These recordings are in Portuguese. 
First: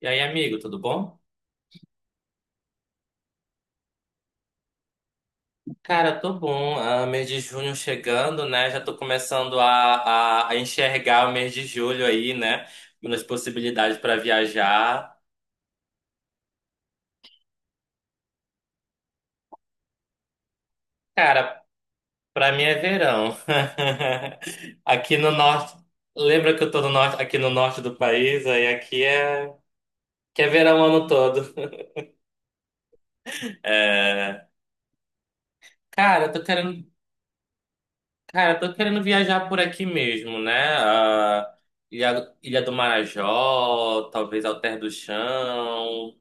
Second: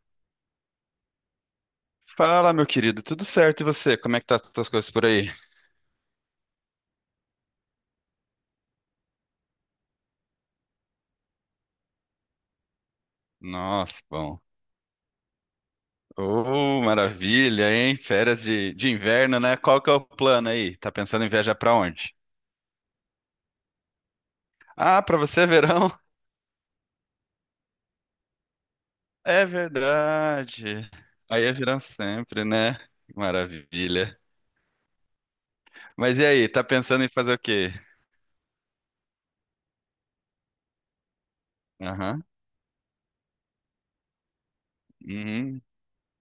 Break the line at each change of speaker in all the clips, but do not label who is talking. E aí, amigo, tudo bom?
Fala, meu querido, tudo certo? E você? Como é que tá as tuas coisas por aí?
Cara, tô bom. Ah, mês de junho chegando, né? Já tô começando a enxergar o mês de julho aí, né? Nas possibilidades
Nossa,
para
bom.
viajar.
Oh, maravilha, hein? Férias de inverno, né? Qual que é o plano aí? Tá pensando em viajar
Cara,
pra onde?
pra mim é verão.
Ah, pra
Aqui no
você é
norte,
verão?
lembra que eu tô no norte, aqui no norte do país, aí aqui
É
é que é verão o
verdade.
ano
Aí é
todo.
verão sempre, né? Maravilha.
É,
Mas
cara,
e
eu tô
aí, tá
querendo.
pensando em fazer o quê?
Cara, eu tô querendo viajar por aqui mesmo, né? Ah,
Aham.
Ilha do Marajó, talvez Alter do
Uhum.
Chão,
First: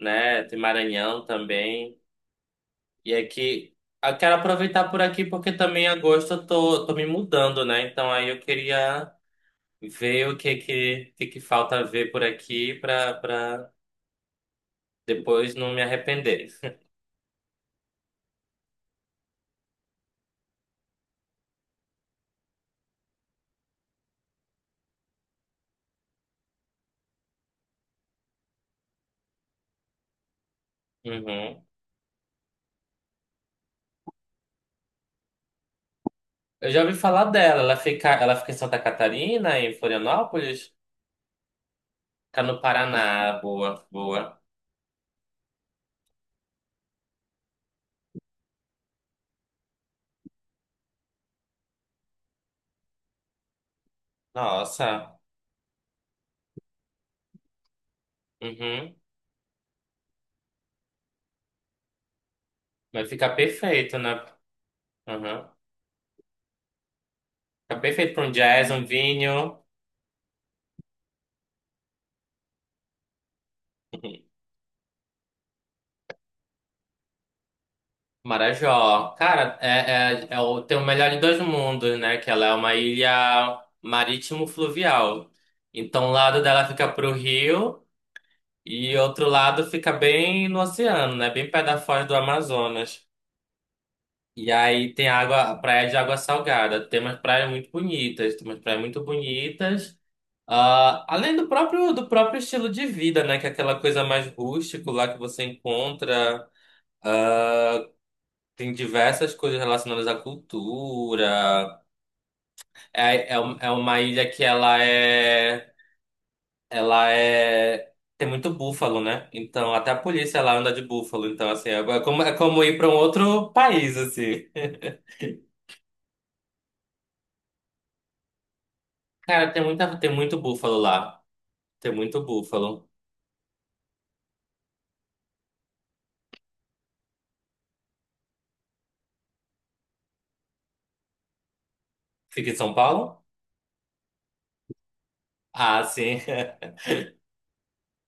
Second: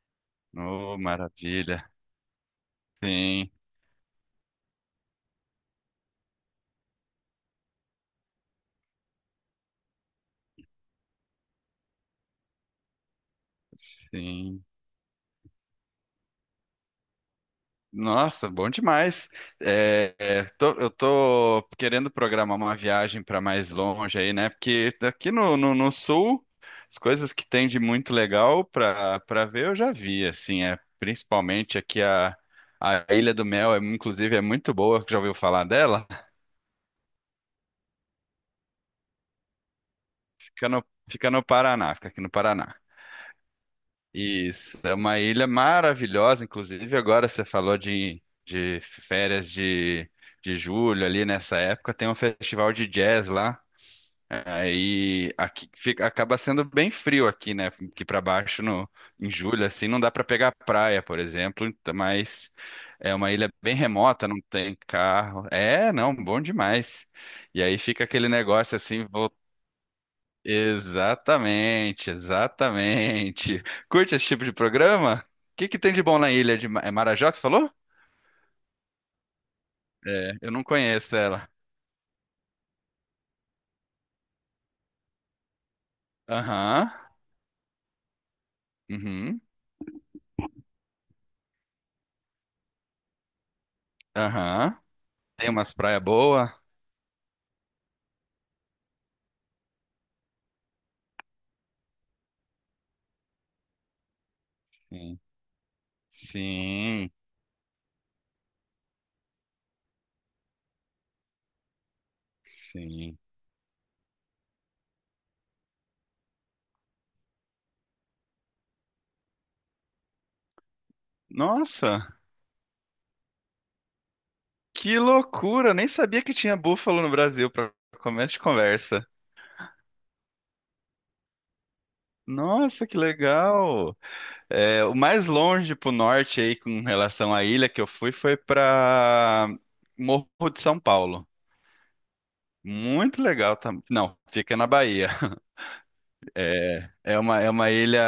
né? Tem
Oh,
Maranhão
maravilha.
também. E
Sim,
aqui, eu quero aproveitar por aqui porque também em agosto eu tô me mudando, né? Então aí eu queria ver o que que falta ver por aqui pra
sim.
depois não me arrepender.
Nossa, bom demais. Eu tô querendo programar uma viagem para mais longe aí, né? Porque aqui no sul, as coisas que tem de muito legal para ver eu já vi, assim, é
Uhum.
principalmente aqui a Ilha do Mel, é, inclusive é muito boa, já ouviu falar dela?
Eu já ouvi falar dela. Ela fica em Santa Catarina, em
Fica
Florianópolis?
no, fica no Paraná, fica aqui no
Fica no
Paraná.
Paraná. Boa, boa.
Isso, é uma ilha maravilhosa, inclusive agora você falou de férias de julho ali nessa época, tem um festival de jazz lá,
Nossa,
aí aqui fica, acaba sendo bem frio aqui, né, aqui para baixo
uhum.
em julho, assim, não dá para pegar praia, por exemplo, então, mas
Vai
é uma
ficar
ilha bem
perfeito, né?
remota, não tem carro,
Uhum.
é, não, bom demais, e aí
Fica
fica
perfeito para
aquele
um jazz,
negócio
um
assim.
vinho.
Exatamente, exatamente. Curte esse tipo de programa? O que que tem de bom na ilha de é Marajó, que você falou?
Marajó. Cara,
É, eu não
tem o melhor
conheço
de dois
ela.
mundos, né? Que ela é uma ilha marítimo-fluvial. Então, um lado dela
Aham,
fica pro rio e outro
uhum,
lado fica bem no oceano, né? Bem pé da foz do Amazonas. E
aham.
aí tem
Tem
água,
umas
praia de
praias
água
boas?
salgada. Tem umas praias muito bonitas, tem umas praias muito bonitas. Ah, além do próprio estilo de vida, né? Que é aquela coisa mais rústico lá que
Sim.
você encontra.
Sim,
Tem diversas coisas relacionadas à cultura.
sim.
É uma ilha que ela é. Ela é. Tem muito búfalo, né? Então até a polícia lá anda de búfalo. Então, assim, é é
Nossa,
como, é como ir para um outro país, assim.
que loucura! Nem sabia que tinha búfalo no Brasil para começo de conversa.
Cara, tem muito búfalo lá. Tem muito
Nossa,
búfalo.
que legal! É, o mais longe pro norte aí com relação à ilha que eu fui foi pra Morro de São Paulo.
Fica em São Paulo?
Muito legal também. Não, fica na Bahia.
Ah, sim.
É uma ilha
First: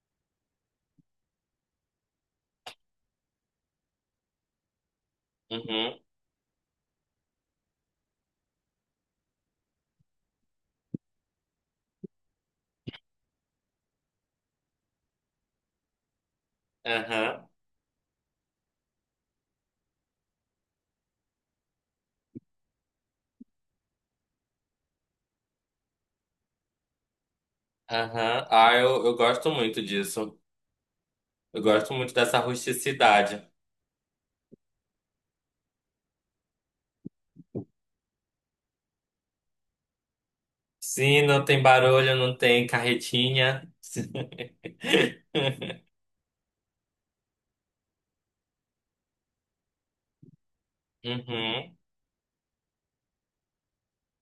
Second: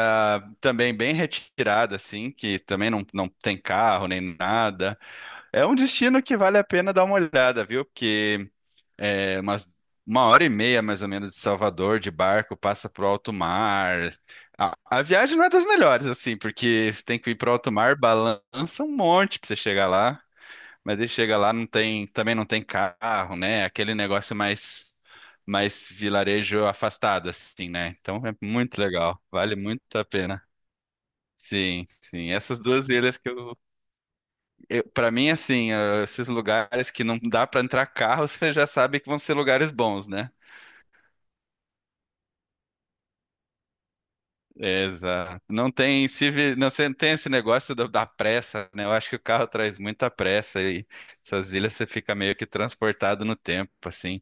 também bem retirada, assim, que também não tem carro nem nada. É um
Uhum,
destino que vale a pena dar uma olhada, viu? Porque É umas 1h30, mais ou menos, de Salvador, de barco, passa pro alto mar. A viagem não é das melhores, assim, porque você tem que ir
aham,
pro alto mar, balança um monte pra você chegar lá. Mas aí chega lá, também não tem carro, né? Aquele negócio mais vilarejo afastado, assim, né? Então é
aham. Ah,
muito
eu
legal,
gosto
vale
muito
muito a
disso.
pena.
Eu
Sim,
gosto muito
sim.
dessa
Essas duas ilhas
rusticidade.
eu para mim, assim, esses lugares que não dá pra entrar carro, você já sabe que vão ser lugares bons, né?
Sim, não tem barulho, não tem carretinha.
Exato. Não tem, tem esse negócio da pressa, né? Eu acho que o carro traz muita pressa e essas ilhas
Uhum,
você fica meio que transportado no tempo, assim.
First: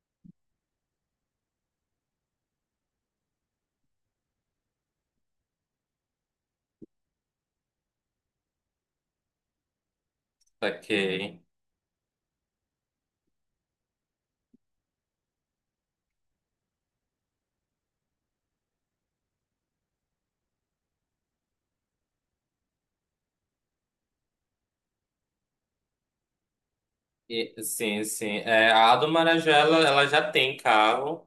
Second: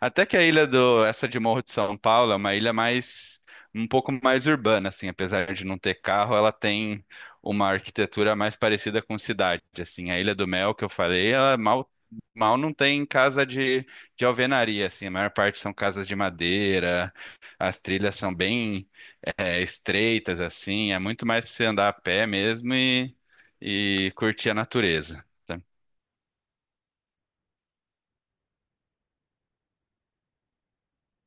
Até que essa de Morro de São Paulo é uma ilha um pouco mais urbana, assim, apesar de não ter carro, ela tem uma arquitetura mais parecida com cidade, assim. A Ilha do Mel que eu falei,
saquei.
ela mal não tem casa de alvenaria, assim. A maior parte são casas de madeira, as trilhas são bem estreitas, assim. É muito mais para você andar a pé mesmo e curtir a natureza. Tá?
E, sim, sim. É, a do Marajó, ela já tem carro.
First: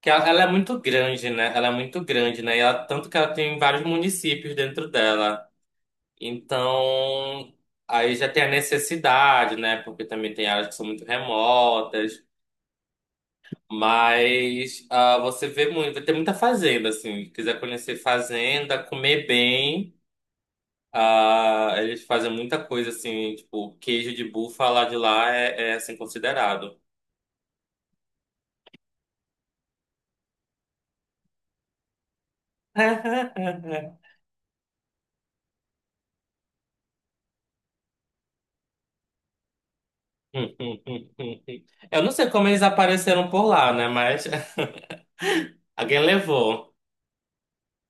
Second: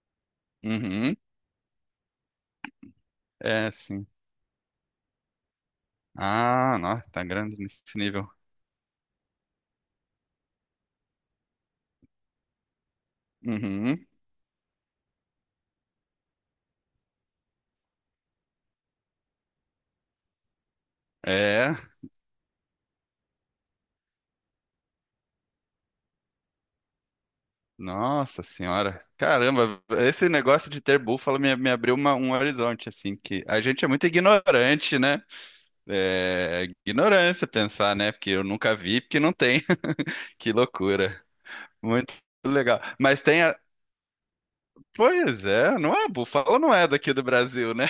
Que ela é muito
Uhum,
grande, né? Ela é muito grande, né? E tanto que ela tem
é,
vários
sim.
municípios dentro dela.
Ah, nossa, tá
Então,
grande nesse
aí já
nível.
tem a necessidade, né? Porque também tem áreas que são muito remotas.
Uhum.
Mas você vê muito, vai ter muita fazenda, assim. Se quiser conhecer fazenda, comer bem.
É,
Ah, eles fazem muita coisa, assim, tipo, queijo de búfala de lá é assim, considerado.
nossa senhora, caramba, esse negócio de ter búfalo me abriu um horizonte, assim, que a gente é muito ignorante, né? É, ignorância pensar, né? Porque eu nunca vi, porque não tem. Que loucura,
Eu não
muito
sei como eles
legal. Mas
apareceram
tem
por
a...
lá, né? Mas
Pois é, não
alguém
é, búfalo não
levou.
é daqui do Brasil, né?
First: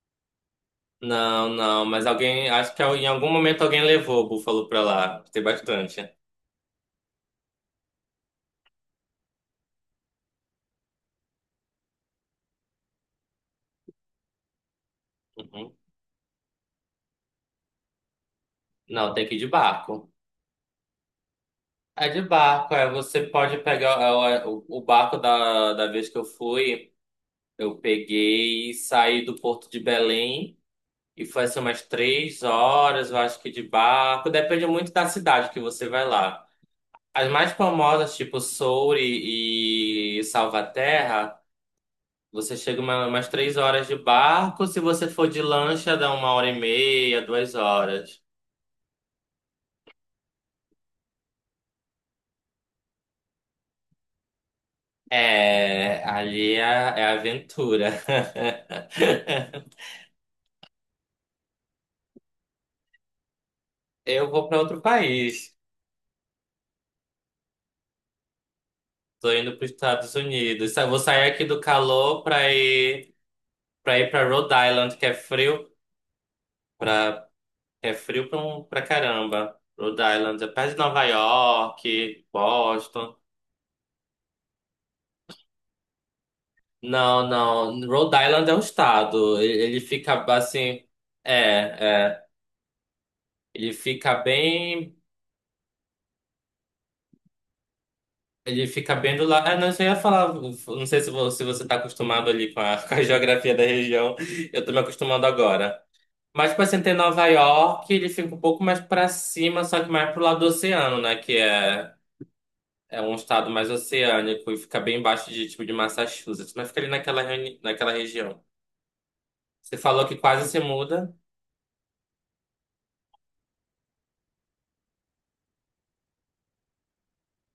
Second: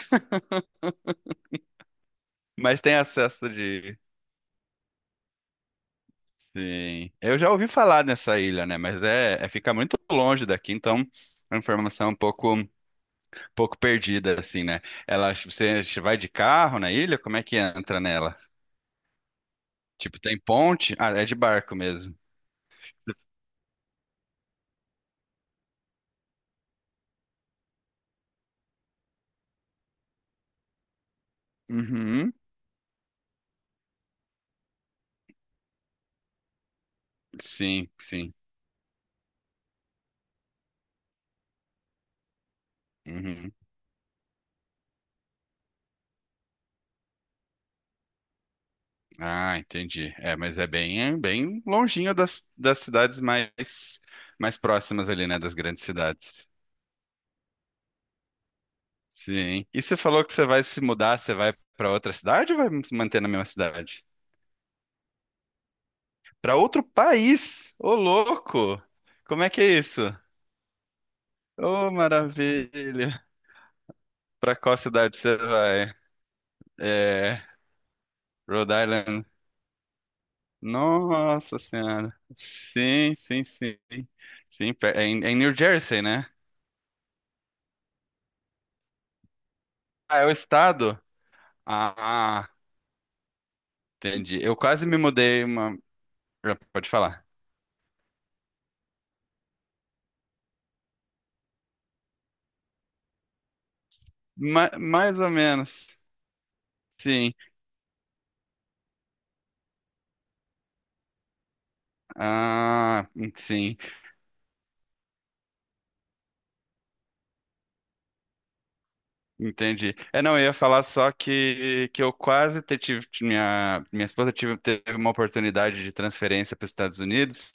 Não, não, mas alguém, acho
Mas
que
tem
em algum
acesso
momento alguém
de...
levou o Búfalo pra lá. Tem bastante.
Sim, eu já ouvi falar nessa ilha, né? Mas é fica muito longe daqui, então a informação é um pouco perdida, assim, né? Ela,
Uhum.
você vai de carro na ilha? Como é que entra nela?
Não, tem que ir de barco.
Tipo, tem ponte? Ah, é de barco
É
mesmo.
de barco, você pode pegar o barco da vez que eu fui, eu peguei e saí do Porto de Belém e foi assim umas
Uhum,
3 horas, eu acho que de barco. Depende muito da cidade que você vai lá. As mais
sim,
famosas,
sim.
tipo Soure e Salvaterra. Você chega umas
Uhum.
3 horas de barco, se você for de lancha, dá 1 hora e meia, 2 horas.
Ah, entendi. É, mas é bem longinho das cidades mais próximas ali, né? Das grandes cidades.
Ali é aventura.
Sim. E você falou que você vai se mudar, você vai para outra cidade ou vai se manter na mesma cidade?
Eu vou para outro país.
Para outro país? Ô, louco!
Tô
Como é
indo
que
para os
é isso?
Estados Unidos. Vou sair aqui do
Ô,
calor para ir
maravilha!
para Rhode
Pra qual
Island, que é
cidade você
frio,
vai?
para
É,
é frio
Rhode
para
Island.
caramba. Rhode Island é perto de Nova
Nossa Senhora.
York,
Sim,
Boston.
sim, sim. Sim, é em New Jersey, né?
Não, não. Rhode Island é um estado. Ele
Ah,
fica
é o
assim.
estado?
É, é.
Ah,
Ele fica
entendi. Eu quase
bem.
me mudei Já pode falar.
Ele fica bem do lado. Ah, não, isso eu ia falar. Não sei se você está acostumado ali com a, com a geografia da região. Eu
Ma-
estou me
mais
acostumando
ou
agora.
menos.
Mas, tipo assim, tem Nova
Sim.
York, ele fica um pouco mais para cima, só que mais pro lado do oceano, né? Que é
Ah,
um estado mais
sim.
oceânico e fica bem embaixo de, tipo, de Massachusetts. Mas fica ali naquela região. Você
Entendi.
falou que
É, não, eu
quase
ia
se
falar só
muda.
que, eu quase tive, minha esposa teve uma oportunidade de transferência para os Estados Unidos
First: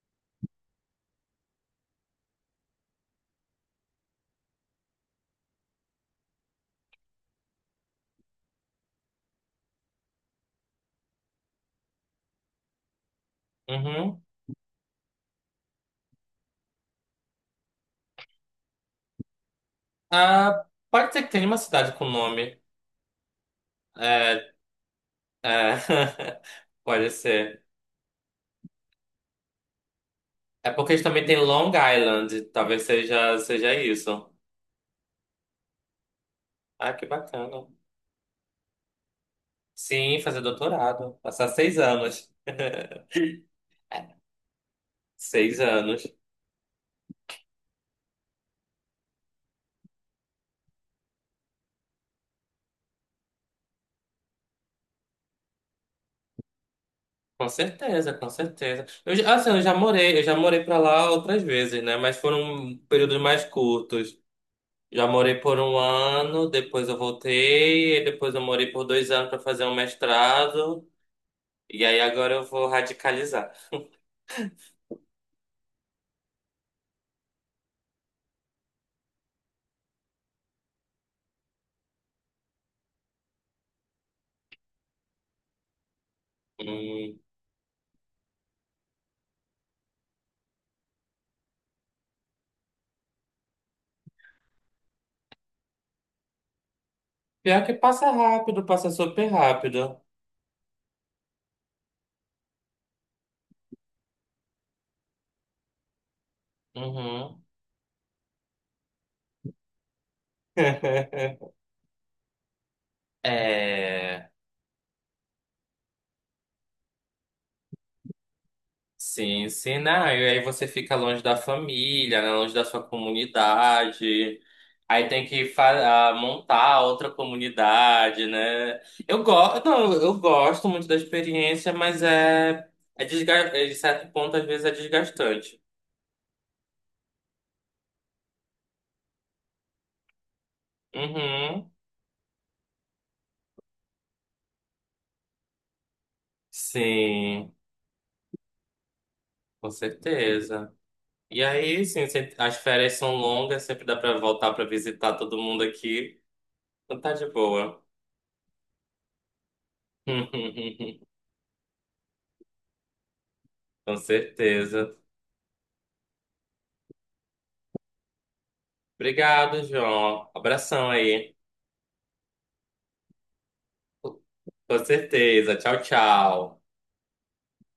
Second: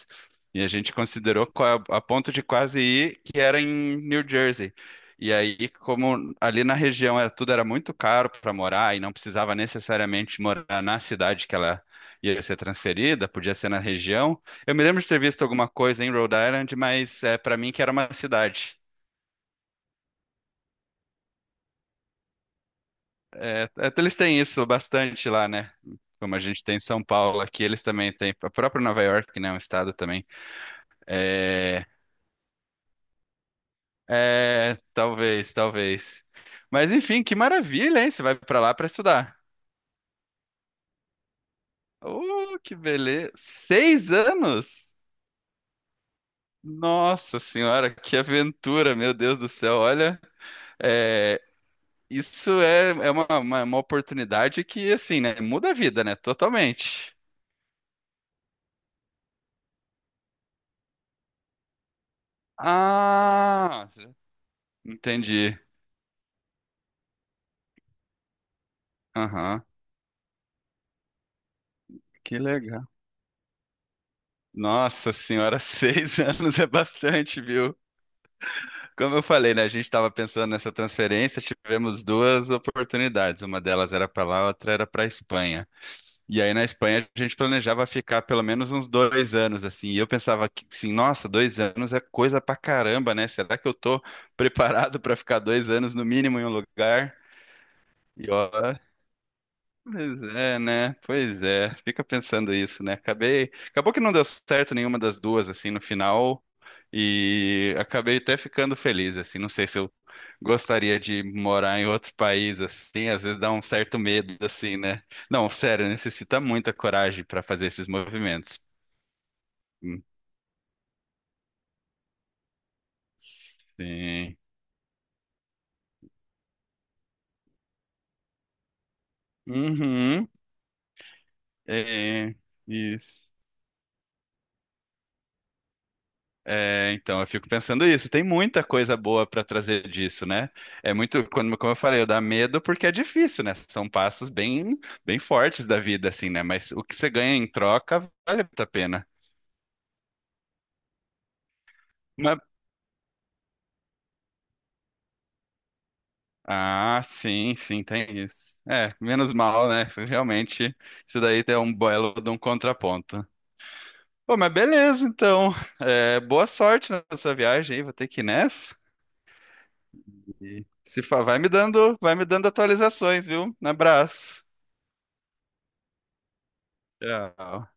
e a gente considerou a ponto de quase ir, que era em New Jersey. E aí, como ali na região tudo era muito caro para morar e não precisava necessariamente morar na cidade que ela ia ser transferida, podia ser na
Uhum.
região. Eu me lembro de ter visto alguma coisa em Rhode Island, mas para mim que era uma cidade.
Ah, pode ser que tenha uma cidade com nome.
É, até eles têm
É,
isso bastante
é,
lá, né? Como a gente tem em São
pode
Paulo aqui,
ser.
eles também têm. A própria Nova York, né? É um estado também.
É porque eles também têm Long
É,
Island. Talvez seja isso.
talvez, talvez. Mas
Ah, que
enfim, que
bacana.
maravilha, hein? Você vai pra lá pra estudar.
Sim, fazer doutorado. Passar 6 anos.
Oh, que beleza! 6 anos?
6 anos.
Nossa Senhora, que aventura, meu Deus do céu! Olha, é, isso é uma oportunidade que, assim, né? Muda a vida, né? Totalmente.
Com certeza, com certeza. Assim, eu já morei para lá outras vezes, né? Mas foram períodos mais
Ah,
curtos. Já morei por
entendi.
1 ano, depois eu voltei, e depois eu morei por 2 anos para
Aham.
fazer um mestrado. E aí agora
Que
eu vou
legal.
radicalizar.
Nossa senhora, 6 anos é bastante, viu? Como eu falei, né? A gente estava pensando nessa transferência, tivemos duas oportunidades. Uma delas era para lá, a outra era para a Espanha. E aí na Espanha
Hum,
a gente planejava ficar pelo menos uns 2 anos, assim. E eu pensava que, assim, nossa, 2 anos é coisa pra caramba, né? Será que eu tô preparado para ficar 2 anos no mínimo em um lugar?
Pior que passa
E ó,
rápido, passa super rápido.
pois é, né? Pois é. Fica pensando isso, né? Acabou que não deu certo nenhuma das duas assim no final
Uhum.
e acabei até ficando feliz assim. Não sei se eu gostaria de morar em outro país assim, às vezes dá um certo
É,
medo assim, né? Não, sério, necessita muita coragem para fazer esses movimentos.
sim, sim, não. E aí você fica longe da família, né? Longe da sua
Sim.
comunidade. Aí tem que montar outra comunidade, né? Eu gosto, não, eu
Uhum.
gosto muito da experiência, mas
É, isso.
de certo ponto às vezes é desgastante.
É, então, eu fico pensando isso. Tem muita coisa boa para trazer disso, né? É muito, quando-
Uhum.
como eu falei, dá medo porque é difícil, né? São passos bem, bem fortes da vida, assim, né? Mas o que você ganha em
Sim,
troca vale muito a pena.
com certeza. E aí, sim,
Mas-
as férias são longas, sempre dá pra voltar pra visitar todo mundo aqui. Então
Ah,
tá de
sim,
boa.
sim, tem isso. É, menos mal, né? Realmente, isso daí é um belo de um contraponto.
Com
Pô, mas
certeza.
beleza, então. É, boa sorte na sua viagem aí, vou ter que ir nessa.
Obrigado, João.
E
Abração
se fa-
aí.
vai me dando atualizações, viu? Um abraço.
Com certeza. Tchau, tchau.
Tchau.